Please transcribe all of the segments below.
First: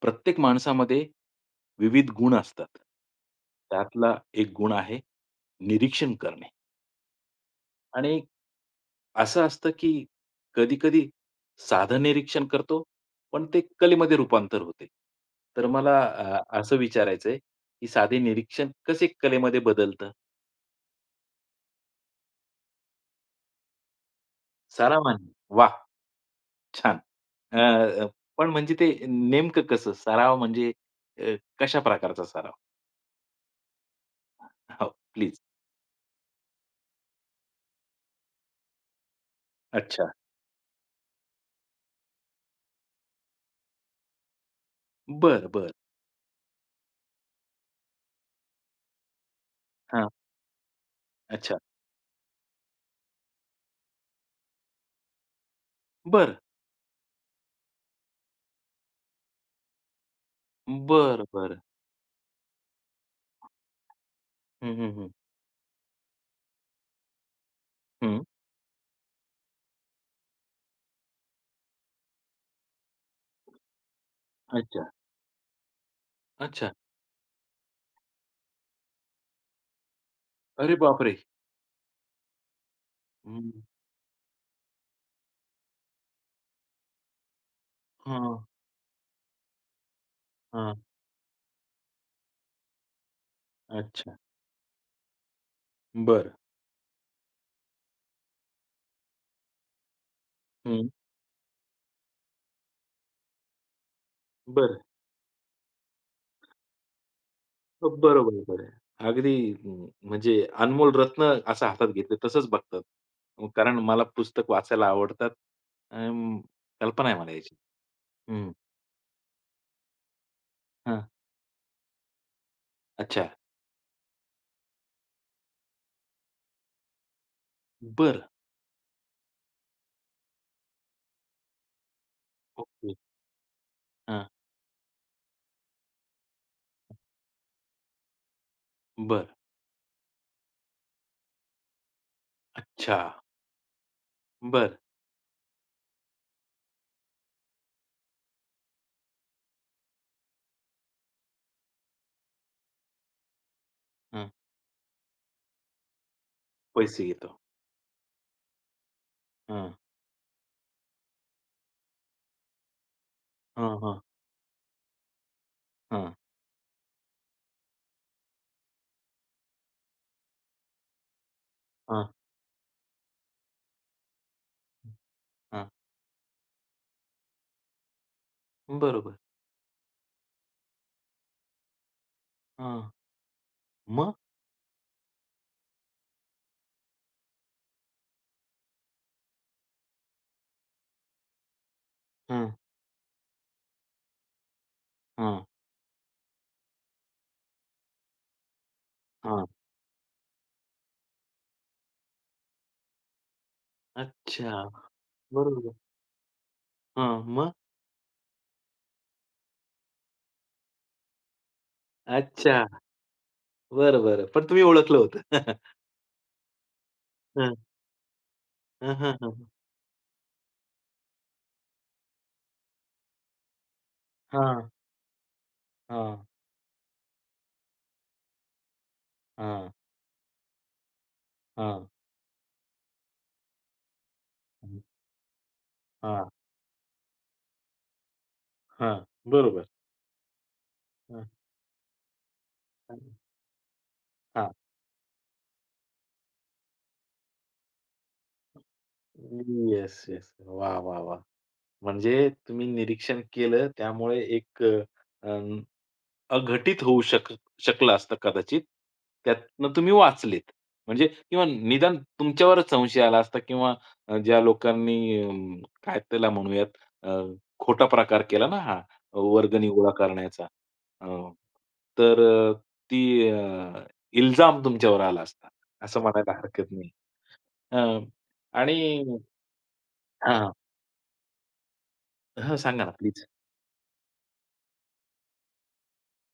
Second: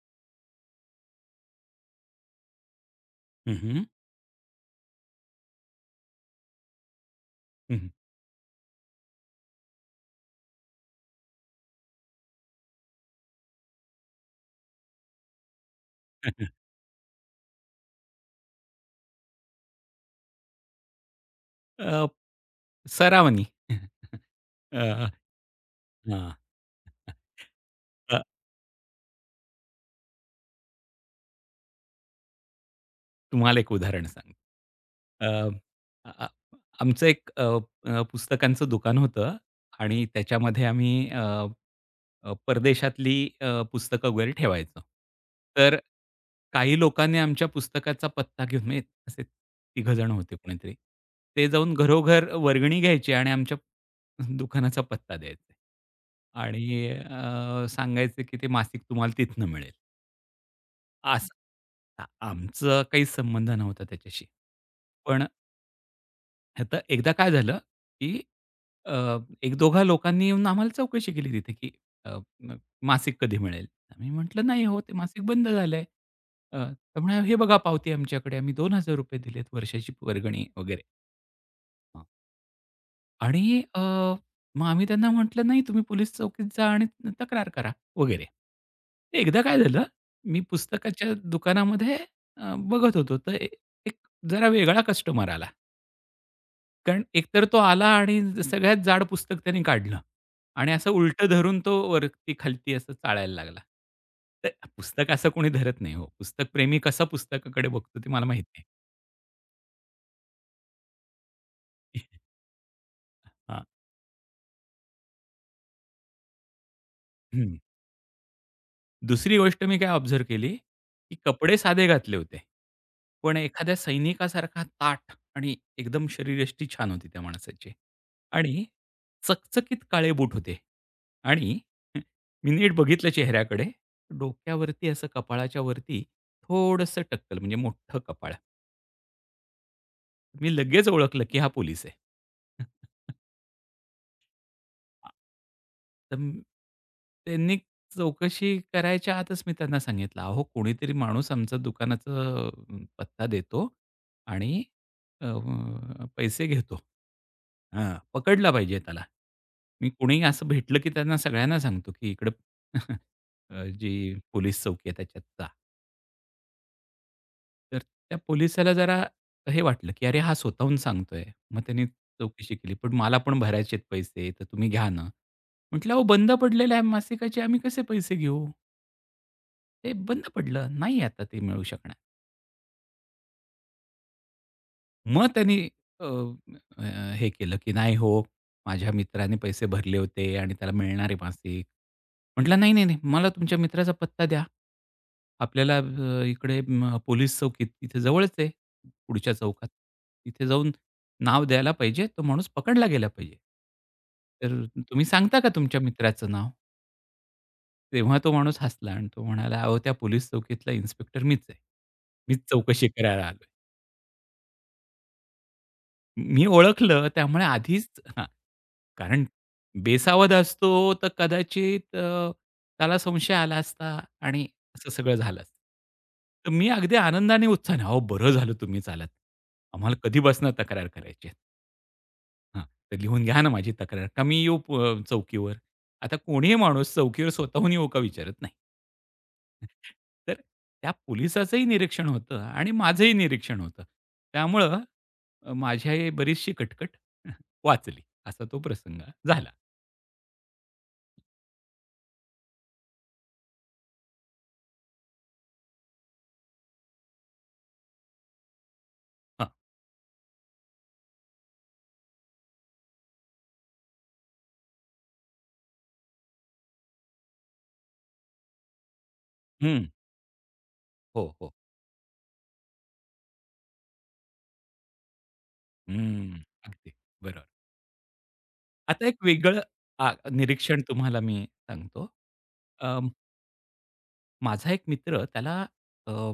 प्रत्येक माणसामध्ये विविध गुण असतात. हं, हं. त्यातला एक गुण आहे निरीक्षण करणे हं, हं. आणि असं असतं, की कधी-कधी साधं निरीक्षण करतो, पण ते कलेमध्ये रूपांतर होते. तर मला असं विचारायचं आहे, की साधे निरीक्षण कसे कलेमध्ये बदलतं? अ, सरावानी अ, सराव आणि वाह! हां. छान. अ, अ, अ, पण म्हणजे ते नेमकं कसं? सराव म्हणजे कशा प्रकारचा सराव? तुम्हाला एक उदाहरण सांगतो. हो, अ, प्लीज. आ आ आमचं एक अ, अ, पुस्तकांचं दुकान होतं आणि अच्छा. त्याच्यामध्ये आम्ही परदेशातली पुस्तकं वगैरे ठेवायचो. बरं, बरं. तर काही लोकांनी आमच्या पुस्तकाचा पत्ता घेऊन म्हणजे असे तिघजण होते कोणीतरी. ते अच्छा. जाऊन घरोघर वर्गणी घ्यायचे आणि आमच्या दुकानाचा पत्ता द्यायचे. बरं. आणि सांगायचे की ते मासिक तुम्हाला तिथनं मिळेल. बरं, असं. बरं. आमचा काही संबंध नव्हता त्याच्याशी. हं, हं, हं. पण आता एकदा काय झालं, की हं. एक दोघा लोकांनी येऊन आम्हाला चौकशी केली तिथे, की अ, म मासिक कधी मिळेल? आम्ही म्हटलं, "नाही हो, अच्छा, ते मासिक बंद झालंय." अच्छा. तर म्हणाले, "हे बघा पावती आमच्याकडे. आम्ही ₹2000 दिलेत वर्षाची वर्गणी अरे वगैरे." बापरे! हां. आणि हं. मग आम्ही त्यांना म्हटलं, "नाही, तुम्ही पोलीस चौकीत जा आणि तक्रार करा," वगैरे. हां, ते एकदा काय झालं, मी हां. पुस्तकाच्या दुकानामध्ये बघत होतो, तर एक अच्छा. जरा वेगळा कस्टमर आला. बरं. कारण एकतर तो आला आणि सगळ्यात जाड पुस्तक त्याने काढलं आणि हं. असं उलटं धरून तो वरती-खालती असं चाळायला लागला. तर बरं. पुस्तक असं कोणी धरत नाही हो. पुस्तक प्रेमी कसा पुस्तकाकडे बघतो ते बरोबर, मला माहीत नाही. बरोबर. अगदी म्हणजे अनमोल रत्न असं हातात घेतलं तसंच बघतात. अं, हां. कारण मला पुस्तक वाचायला आवडतात. अं, कल्पना आहे मला याची. हं. हं. दुसरी गोष्ट मी काय ऑब्झर्व्ह केली, हां. की कपडे साधे घातले होते. अच्छा. पण एखाद्या सैनिकासारखा ताठ आणि एकदम शरीरयष्टी छान होती त्या माणसाची. बरं. आणि चकचकीत काळे बूट होते आणि मी नीट ओके. बघितलं चेहऱ्याकडे, हां. डोक्यावरती असं कपाळाच्या वरती थोडंसं टक्कल म्हणजे मोठं कपाळ. बरं. मी लगेच ओळखलं की हा पोलीस आहे. अच्छा. बरं. आ तर त्यांनी चौकशी करायच्या आतच मी त्यांना सांगितलं, "अहो, कोणीतरी माणूस आमच्या दुकानाचा पत्ता देतो हं. आणि अ, पैसे घेतो. पैसे घेतो. हां, पकडला पाहिजे त्याला." हां. मी कोणीही असं भेटलं की त्यांना सगळ्यांना सांगतो की इकडं हां, जी हां. पोलीस चौकी आहे त्याच्यात जा. हां, तर त्या पोलिसाला जरा हे वाटलं, की "अरे, हा स्वतःहून सांगतोय." मग त्यांनी हां. चौकशी केली. "पण मला पण भरायचे आहेत पैसे, तर तुम्ही घ्या ना." म्हटलं, "अहो, बंद पडलेलं आहे मासिकाचे, आम्ही कसे पैसे घेऊ?" बरोबर. ते बंद पडलं. नाही आता ते मिळू शकणार. हां. मग? मग त्यांनी अ, अ, हे केलं की "नाही हो, माझ्या मित्राने पैसे भरले होते आणि त्याला मिळणार आहे मासिक." हां, म्हटलं, "नाही, नाही, नाही, मला तुमच्या मित्राचा पत्ता द्या. हां, आपल्याला इकडे पोलीस चौकीत इथे जवळच आहे, पुढच्या हां. चौकात. तिथे जाऊन नाव द्यायला पाहिजे, तो माणूस पकडला गेला पाहिजे. अच्छा. तर तुम्ही सांगता का बरोबर. तुमच्या मित्राचं नाव?" हां, मग? तेव्हा तो माणूस हसला आणि तो म्हणाला, "अहो, त्या पोलीस चौकीतला इन्स्पेक्टर मीच आहे. मीच अच्छा. चौकशी करायला आलोय." बरं, बरं. पण तुम्ही ओळखलं होतं. हं. मी ओळखलं त्यामुळे आधीच हं, हं, कारण हं, बेसावध असतो, तर कदाचित त्याला संशय आला असता आणि हां, असं सगळं झालं असतं. हां, तर मी अगदी आनंदाने, उत्साहाने, "अहो, बरं झालं तुम्हीच आलात. हां, आम्हाला कधीपासून तक्रार करायची आहे." हां, हां, तर लिहून घ्या ना माझी तक्रार. का मी येऊ हं, चौकीवर? आता हां, कोणीही माणूस चौकीवर स्वतःहून येऊ का विचारत नाही. हां. बरोबर. तर त्या हं, पोलिसाचंही निरीक्षण होतं आणि हं. माझंही निरीक्षण होतं. हां. त्यामुळं माझी बरीचशी कटकट वाचली. असा तो प्रसंग झाला. Yes, yes. वाह, वाह, वाह! म्हणजे तुम्ही निरीक्षण केलं त्यामुळे एक अ, अं अघटित होऊ शकलं असतं कदाचित. हां. त्यातनं तुम्ही वाचलेत. म्हणजे किंवा निदान तुमच्यावरच संशय आला असता किंवा ज्या लोकांनी काय त्याला म्हणूयात अ, खोटा प्रकार केला ना हा वर्गणी हं. गोळा करण्याचा. अ, हो, हो. तर ती इल्जाम तुमच्यावर आला असता. असं म्हणायला हं. हरकत नाही. अगदी. बरोबर. अ, आणि आता एक वेगळं हां. निरीक्षण तुम्हाला मी सांगतो. हां, सांगा ना अ, प्लीज. माझा एक मित्र त्याला अ,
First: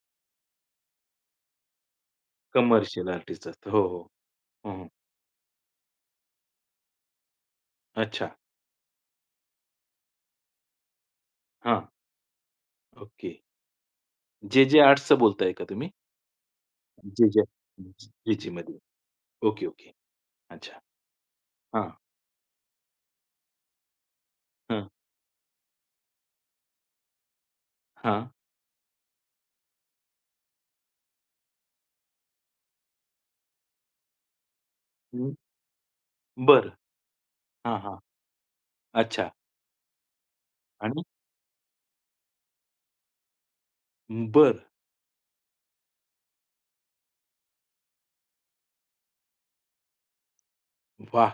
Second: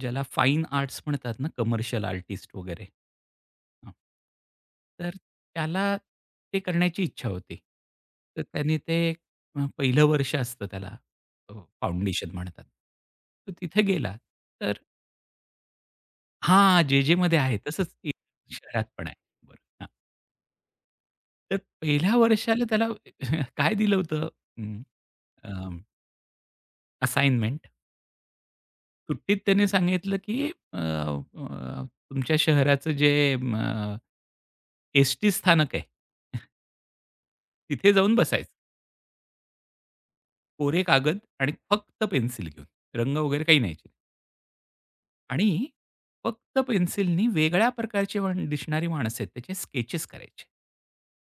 ज्याला फाईन आर्ट्स म्हणतात ना, कमर्शियल आर्टिस्ट वगैरे. कमर्शियल आर्टिस्ट असतं. हो, हां. हो. हं, हं. तर त्याला ते करण्याची इच्छा होती. अच्छा. तर त्याने ते पहिलं वर्ष असतं त्याला, हां. फाउंडेशन म्हणतात. ओके. तर तिथे गेला. तर जे-जे आर्ट्सचं बोलताय का तुम्ही? हां, जे, जे-जेमध्ये जे. आहे तसंच जीचीमध्ये. शहरात पण आहे. बरं, ओके, हां. ओके. अच्छा. तर हां, पहिल्या वर्षाला त्याला काय दिलं होतं अं, हां, अ, असाइनमेंट. हां. सुट्टीत त्याने सांगितलं, की अ, अ, तुमच्या शहराचं जे एस-टी हं. स्थानक आहे, बरं. हां, तिथे हां. जाऊन बसायचं. अच्छा कोरे आणि कागद आणि फक्त पेन्सिल घेऊन. रंग वगैरे काही न्यायचे नाही. बरं. आणि फक्त पेन्सिलनी वेगळ्या प्रकारची दिसणारी माणसं आहेत, त्याचे स्केचेस करायचे. वाह!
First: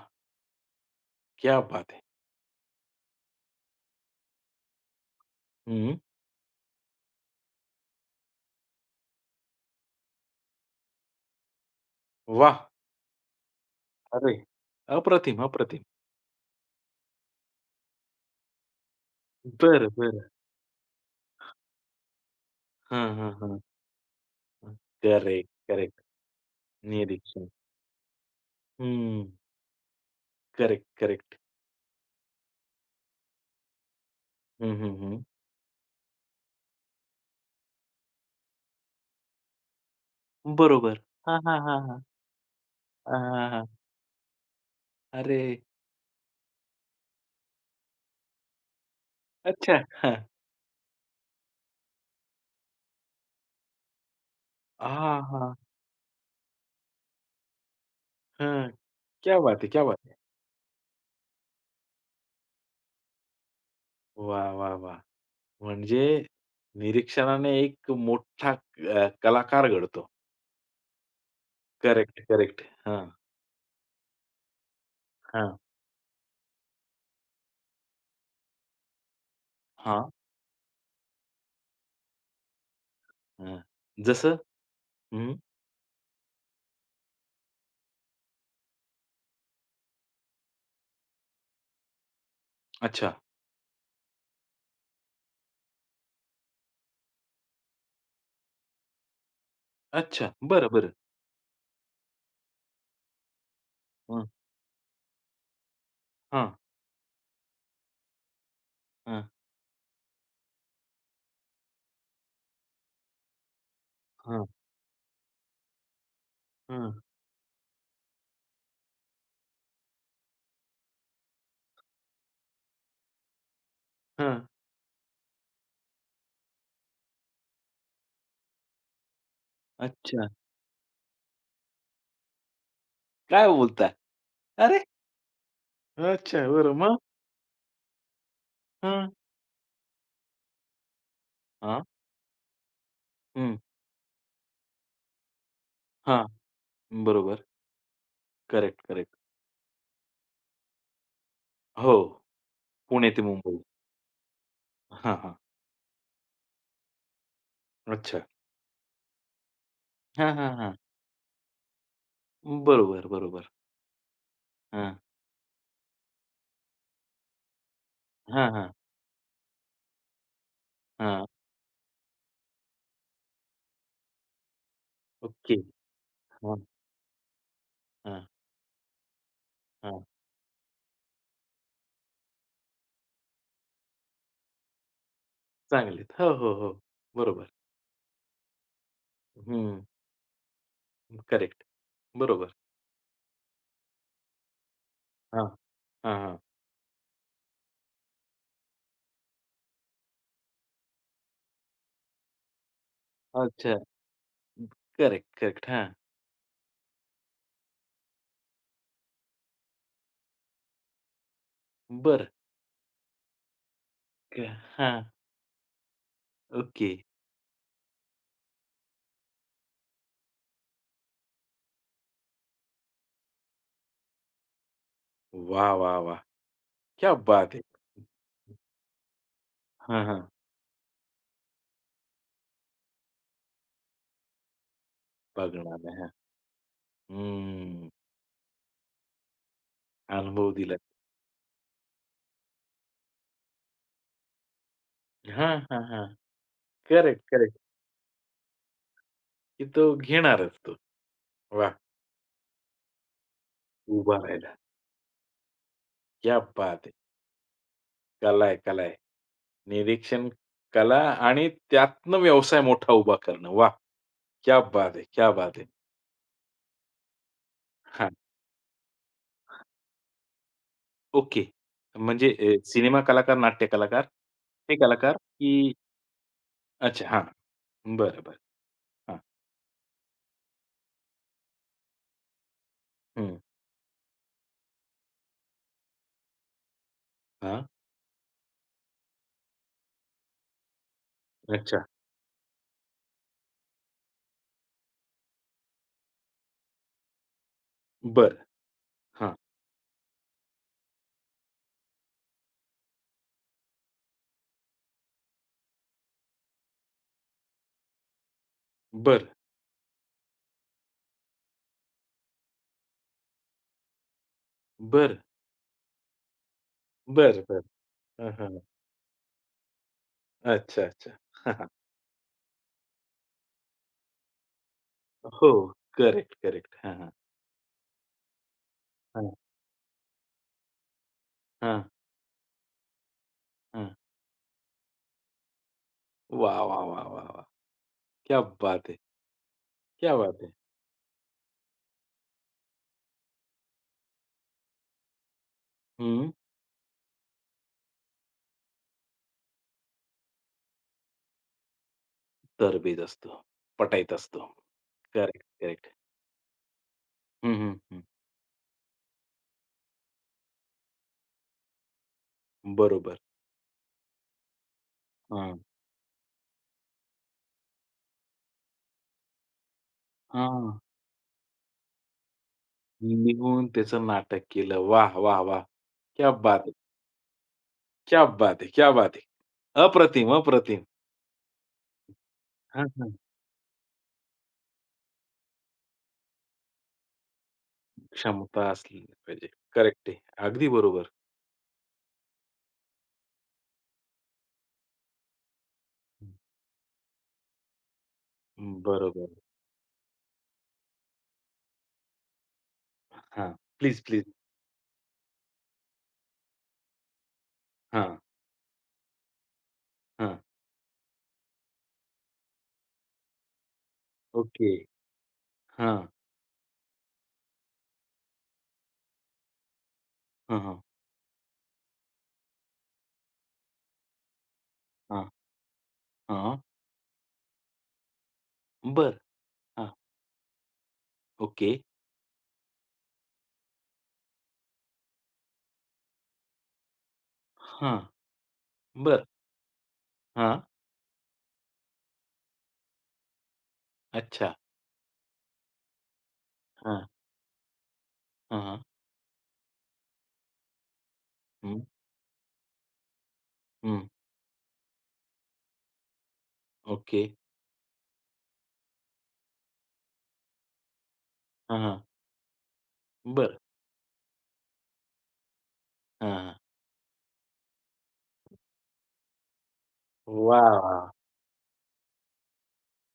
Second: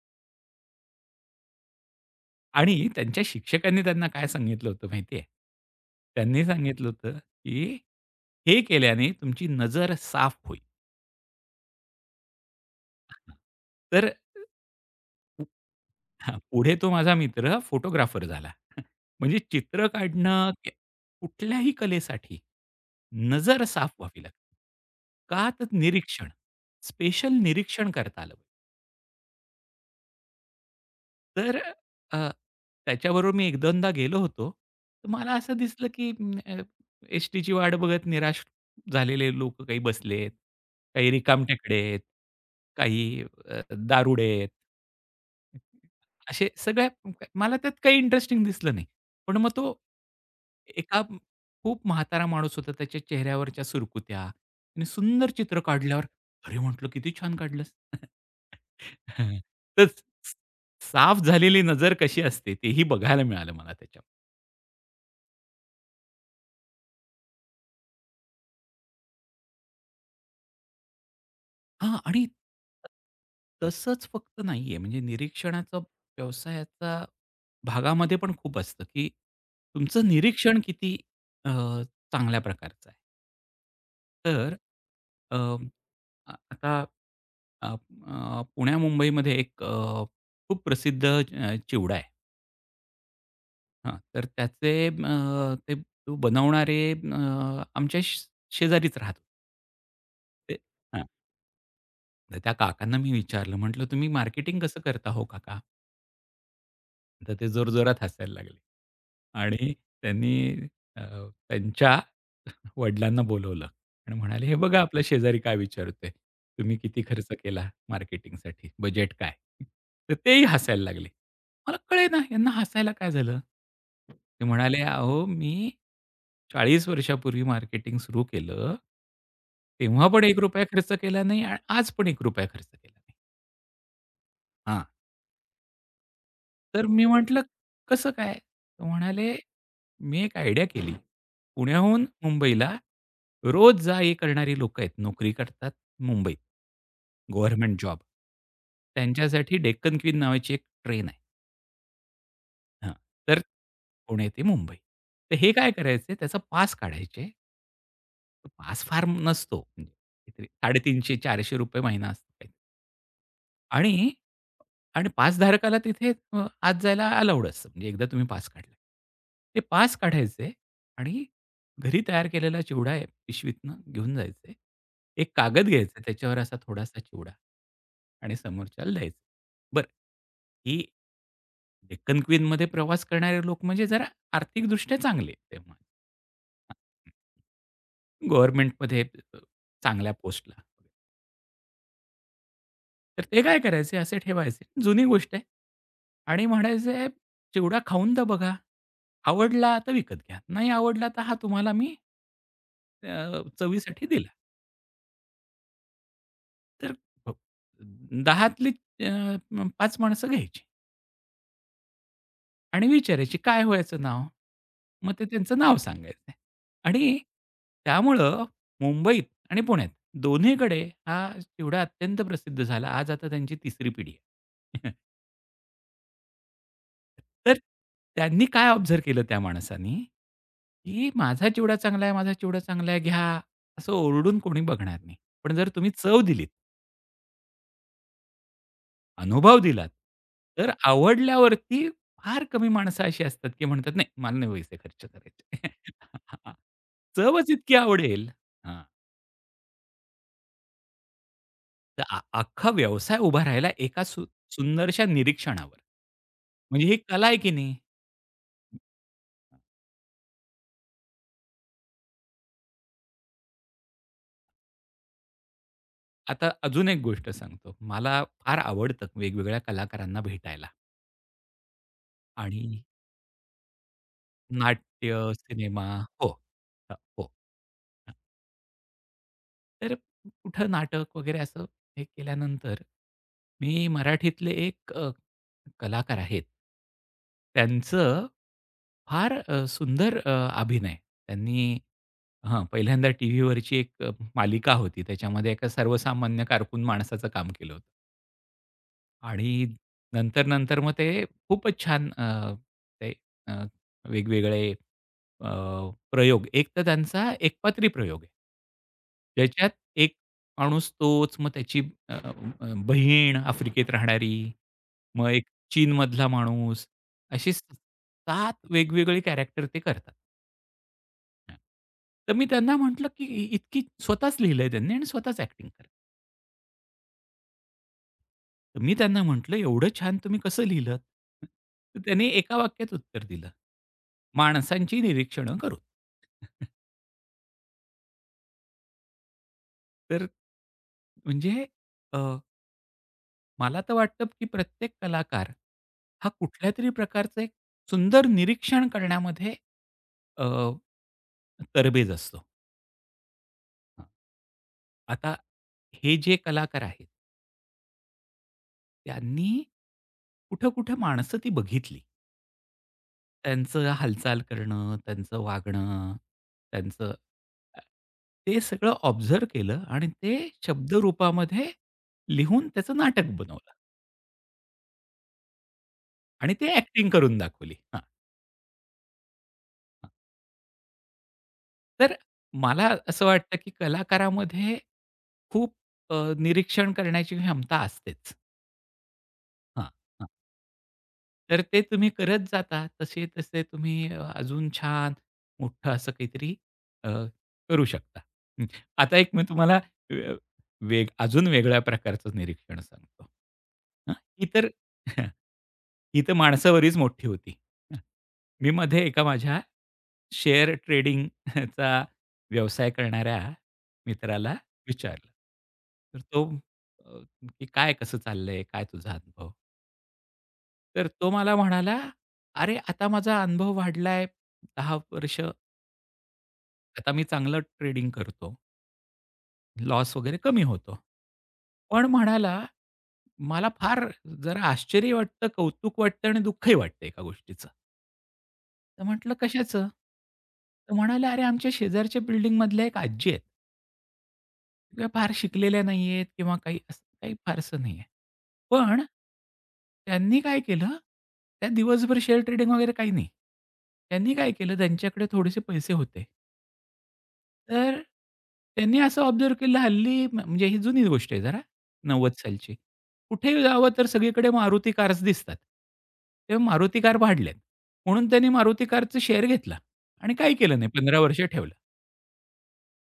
क्या बात है! आणि त्यांच्या शिक्षकांनी त्यांना काय सांगितलं होतं माहिती आहे? हं. त्यांनी सांगितलं होतं, की "हे केल्याने तुमची नजर साफ होईल." वाह! तर अरे, अप्रतिम, पु अप्रतिम. हां, पुढे तो माझा मित्र फोटोग्राफर झाला. म्हणजे चित्र बरं, बरं. काढणं कुठल्याही कलेसाठी हां, हां, हां, नजर साफ व्हावी लागते. हां. का? करेक्ट, तर करेक्ट. निरीक्षण, स्पेशल निरीक्षण. निरीक्षण करता आलं हं. Correct, correct. तर अ, त्याच्याबरोबर मी 1-2दा गेलो होतो. हं, हं, तर हं. मला असं दिसलं की अ, एस-टीची वाट बघत निराश झालेले लोकं काही बसलेत, बरोबर. काही हां, हां, रिकामटेकडे हां, आहेत, हां. काही हां, हां, हां. दारुडे आहेत. अरे! असे सगळ्या मला त्यात काही इंटरेस्टिंग दिसलं नाही. पण मग तो अच्छा. हां. एका खूप म्हातारा माणूस होता. त्याच्या चेहऱ्यावरच्या सुरकुत्या आणि हां, सुंदर हां. चित्र काढल्यावर, अरे म्हटलं, "किती छान काढलंस." हं. क्या बात है! क्या तर बात है! साफ झालेली नजर कशी असते तेही बघायला मिळालं मला त्याच्यामध्ये. वाह, वाह, वाह! म्हणजे निरीक्षणाने एक मोठा कलाकार घडतो. हां करेक्ट, आणि करेक्ट. हां, तसंच फक्त नाहीये म्हणजे हां, निरीक्षणाचा व्यवसायाचा भागामध्ये पण खूप असतं, की तुमचं हां, निरीक्षण किती अ, चांगल्या प्रकारचं आहे. हां. जसं? तर हं. अ, आ आता अ, अ, पुण्या-मुंबईमध्ये एक खूप प्रसिद्ध चिवडा आहे. अच्छा, हां, तर त्याचे ते तो बनवणारे आमच्या शेजारीच राहत अच्छा. ते बरं, बरं. तर त्या काकांना मी विचारलं, म्हटलं, "तुम्ही हं. मार्केटिंग कसं करता हो काका?" हां, तर ते जोरजोरात हसायला लागले हां, आणि त्यांनी अ, त्यांच्या वडिलांना बोलवलं आणि म्हणाले, हां, "हे बघा आपला शेजारी काय विचारतोय, तुम्ही हां, किती खर्च केला मार्केटिंगसाठी? बजेट काय?" तर तेही हसायला लागले. मला कळेना यांना हसायला काय झालं? हां. ते म्हणाले, "अहो, मी 40 वर्षापूर्वी मार्केटिंग सुरू केलं. तेव्हा पण अच्छा. ₹1 खर्च केला नाही आणि आज पण ₹1 खर्च केला नाही." काय बोलता? अरे! अच्छा. बरं. तर मग? मी म्हटलं, "कसं काय?" तर हां. म्हणाले, "मी एक आयडिया केली. हां. पुण्याहून मुंबईला हं. रोज जा-ये करणारी लोकं आहेत. नोकरी करतात हां. मुंबईत. बरोबर. Government job. Correct, correct. त्यांच्यासाठी डेक्कन क्वीन नावाची एक ट्रेन आहे. हो. हां, पुणे ते तर मुंबई. पुणे ते मुंबई. हां, हां. तर हे काय करायचे त्याचा पास काढायचे. अच्छा. तो पास फार नसतो. म्हणजे हां, हां, हां. काहीतरी ₹350-400 महिना असतो. काही. बरोबर, बरोबर. आणि हां. आणि पास पासधारकाला तिथे आत जायला अलाउड असतं. म्हणजे एकदा तुम्ही पास हां, हां. काढला. ते पास काढायचे आणि हां. घरी तयार केलेला चिवडा पिशवीतनं घेऊन जायचे. एक ओके. कागद घ्यायचा त्याच्यावर असा हां, थोडासा चिवडा हां, आणि समोरच्याला द्यायचा. बरं हां. ही डेक्कन क्वीनमध्ये प्रवास करणारे लोक म्हणजे जरा आर्थिकदृष्ट्या चांगले तेव्हा. चांगलेत. हो, हो, हो. बरोबर. गव्हर्नमेंटमध्ये अ, हं. चांगल्या पोस्टला. करेक्ट. बरोबर. तर ते काय करायचे असे ठेवायचे. जुनी गोष्ट आहे हां. हां, हां. आणि म्हणायचे, "चिवडा खाऊन तर बघा." आवडला तर विकत घ्या. नाही आवडला तर हा तुम्हाला मी अच्छा. चवीसाठी दिला. Correct, correct. हां. तर हो, 10तली अ, 5 माणसं घ्यायची बरं. आणि विचारायची, "काय हो याचं नाव?" क हां. मग ते त्यांचं नाव सांगायचं ओके. आणि त्यामुळं मुंबईत आणि पुण्यात दोन्हीकडे हा चिवडा अत्यंत प्रसिद्ध झाला. आज आता त्यांची 3री पिढी आहे. वाह, वाह, वाह! क्या तर बात है! त्यांनी काय ऑब्झर्व्ह केलं त्या माणसानी, हां, हां. की माझा चिवडा चांगला आहे, माझा चिवडा चांगला आहे, घ्या. असं ओरडून कोणी बघणार नाही. पण जर पगडा तुम्ही हां. चव दिलीत हम्म. अनुभव दिलात, अनुभव तर दिला. आवडल्यावरती फार कमी माणसं अशी असतात, की म्हणतात, "नाही, मला नाही पैसे खर्च करायचे." हां, हां, हां. हां. करेक्ट, चवच करेक्ट. इतकी आवडेल हां, की तो घेणारच तो. वाह! तर अख्खा व्यवसाय उभा राहिला एका उभा राहिला. सुंदरशा निरीक्षणावर. क्या म्हणजे बात है! ही कला आहे की नाही. कला आहे, कला आहे. निरीक्षण कला आणि त्यातनं व्यवसाय मोठा उभा करणं. वाह! क्या बात है! क्या बात है! आता अजून एक गोष्ट सांगतो. मला फार आवडतं वेगवेगळ्या कलाकारांना भेटायला ओके. म्हणजे आणि सिनेमा कलाकार, नाट्य कलाकार, ते नाट्य, कलाकार की सिनेमा हो. अच्छा हां. हो. बरं, बरं. हां. तर कुठं नाटक वगैरे असं हे केल्यानंतर, हं. मी मराठीतले एक कलाकार आहेत. हां. त्यांचं फार सुंदर अभिनय. त्यांनी अच्छा. हां, पहिल्यांदा टीव्हीवरची एक मालिका होती. त्याच्यामध्ये एका सर्वसामान्य कारकून माणसाचं काम केलं होतं. बरं. हां. आणि नंतर, नंतर मग ते खूपच छान ते अ, वेगवेगळे अ, प्रयोग. एक तर त्यांचा एकपात्री प्रयोग आहे. बरं, ज्याच्यात एक माणूस तोच, मग त्याची अ, अ, बहीण आफ्रिकेत राहणारी, बरं, मग एक चीनमधला माणूस, बरं, अशी बरं. हां, 7 हां. वेगवेगळे कॅरेक्टर ते करतात. अच्छा, अच्छा. हां, हां. हां. तर मी त्यांना म्हटलं, की इतकी स्वतःच लिहिलंय त्यांनी आणि स्वतःच हो. Acting correct, correct. हां, हां. तर मी त्यांना हां, म्हटलं, "एवढं छान तुम्ही कसं लिहिलत?" हां, तर त्यांनी एका वाक्यात उत्तर दिलं, हां. "माणसांची निरीक्षणं करून." वाह, वाह, वाह, वाह, वाह! क्या बात है! क्या तर बात है! म्हणजे अ, मला तर वाटतं, की प्रत्येक कलाकार हा हं. कुठल्यातरी प्रकारचं एक सुंदर निरीक्षण करण्यामध्ये अ, तरबेज असतो. तरबेज असतो, हां. पटाईत असतो. आता करेक्ट, करेक्ट. हे जे कलाकार आहेत, हं, हं, हं. त्यांनी कुठं-कुठं माणसं ती बघितली. बरोबर. त्यांचं हालचाल करणं, त्यांचं हां. वागणं, त्यांचं अ, ते सगळं ऑब्झर्व्ह केलं आणि ते हां. शब्दरूपामध्ये लिहून त्याचं नाटक निघून बनवलं त्याचं नाटक केलं. वाह! वाह! वाह! क्या आणि बात ते है! ॲक्टिंग करून दाखवली. हां, क्या बात है! क्या बात है! अप्रतिम, अप्रतिम. तर हां, मला हां. असं वाटतं, की कलाकारामध्ये खूप निरीक्षण करण्याची क्षमता असतेच. क्षमता असली पाहिजे. हां. करेक्ट आहे. अगदी बरोबर. तर ते तुम्ही करत जाता, तसे-तसे तुम्ही अजून छान मोठं असं काहीतरी अ, करू शकता. हं. हम्म. आता बरोबर. एक मी तुम्हाला अ, वेग अजून वेगळ्या प्रकारचं निरीक्षण सांगतो. हां. प्लीज, हं, प्लीज. ही तर ही तर माणसावरीच मोठी होती. हं. हां, मी मध्ये एका माझ्या हां. शेअर ट्रेडिंग चा व्यवसाय करणाऱ्या मित्राला ओके. विचारलं. हां, तर तो अ, "की काय कसं चाललंय? काय तुझा अनुभव?" हां, हां, तर तो मला म्हणाला, "अरे, आता माझा अनुभव वाढलाय 10 हां, वर्ष. हां. आता मी चांगलं ट्रेडिंग करतो. बरं. हां. लॉस वगैरे कमी होतो." ओके. पण म्हणाला, "मला फार जरा आश्चर्य वाटतं, कौतुक वाटतं आणि दुःखही वाटतं एका गोष्टीचं." हां. तर बरं. म्हटलं, "कशाचं?" हां. तर म्हणाला, "अरे, आमच्या शेजारच्या बिल्डिंगमधल्या एक आजी आहेत." अच्छा. त्या फार शिकलेल्या नाहीयेत किंवा काही असं हां, काही फारसं नाहीये. हां, हां. पण त्यांनी काय केलं, त्या हं, दिवसभर शेअर ट्रेडिंग वगैरे काही नाही. हं. त्यांनी काय केलं, त्यांच्याकडे थोडेसे पैसे होते. ओके. तर त्यांनी असं ऑब्झर्व्ह केलं हल्ली म्हणजे ही जुनी गोष्ट आहे जरा हां, हां. 90 सालची. बरं. कुठेही जावं तर सगळीकडे मारुती कार्स दिसतात. हां, हां. तेव्हा मारुती कार वाढल्यात. म्हणून त्यांनी मारुती कारचे शेअर घेतला आणि काही केलं नाही वाह! 15 वर्ष ठेवला.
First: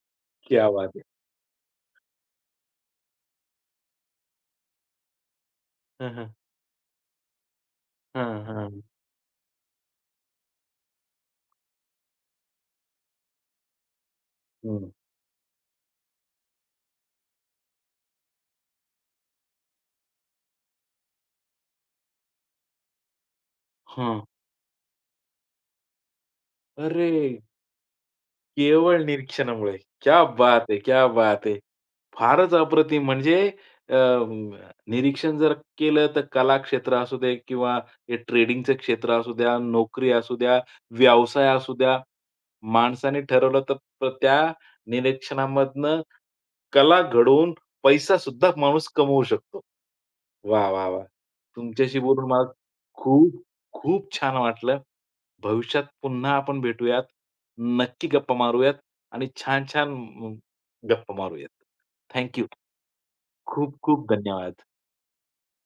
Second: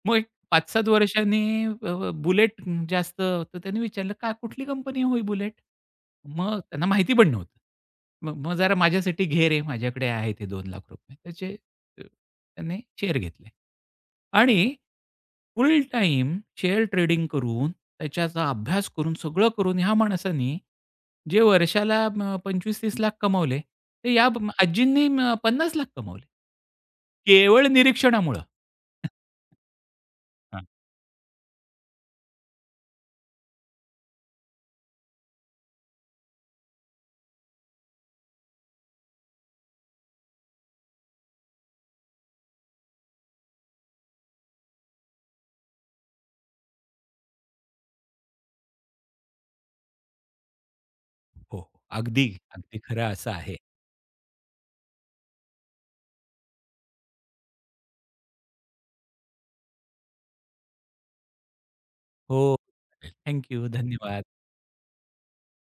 मग एक क्या 5-7 बात है! वर्षांनी बुलेट जास्त तर त्यांनी विचारलं, "का कुठली कंपनी आहे हो बुलेट?" हां, हां. मग त्यांना माहिती पण नव्हतं. मग हां, मग जरा हां. माझ्यासाठी "घे रे, माझ्याकडे आहे ते ₹2,00,000" त्याचे त्यांनी शेअर घेतले आणि हं. फुल टाईम शेअर ट्रेडिंग करून, त्याच्याचा अभ्यास करून, सगळं करून ह्या माणसानी जे वर्षाला 25-30 लाख कमावले, ते हां. या आजींनी 50 लाख कमावले. अरे! केवळ निरीक्षणामुळं. केवळ निरीक्षणामुळे. क्या बात है! क्या बात है! फारच अप्रतिम म्हणजे अ, निरीक्षण जर केलं तर कला क्षेत्र असू दे किंवा हे ट्रेडिंगचं क्षेत्र असू द्या, नोकरी असू द्या, व्यवसाय असू द्या, माणसाने ठरवलं तर तर त्या निरीक्षणामधनं कला घडवून पैसा सुद्धा माणूस कमवू शकतो. वाह, वाह, वाह! हो, तुमच्याशी अगदी, बोलून मला अगदी खरं असं खूप, आहे. खूप छान वाटलं. भविष्यात पुन्हा आपण भेटूयात. नक्की गप्पा मारूयात आणि छान-छान अ, गप्पा मारूयात. थँक हो, यू. चालेल. यू. खूप-खूप धन्यवाद. धन्यवाद.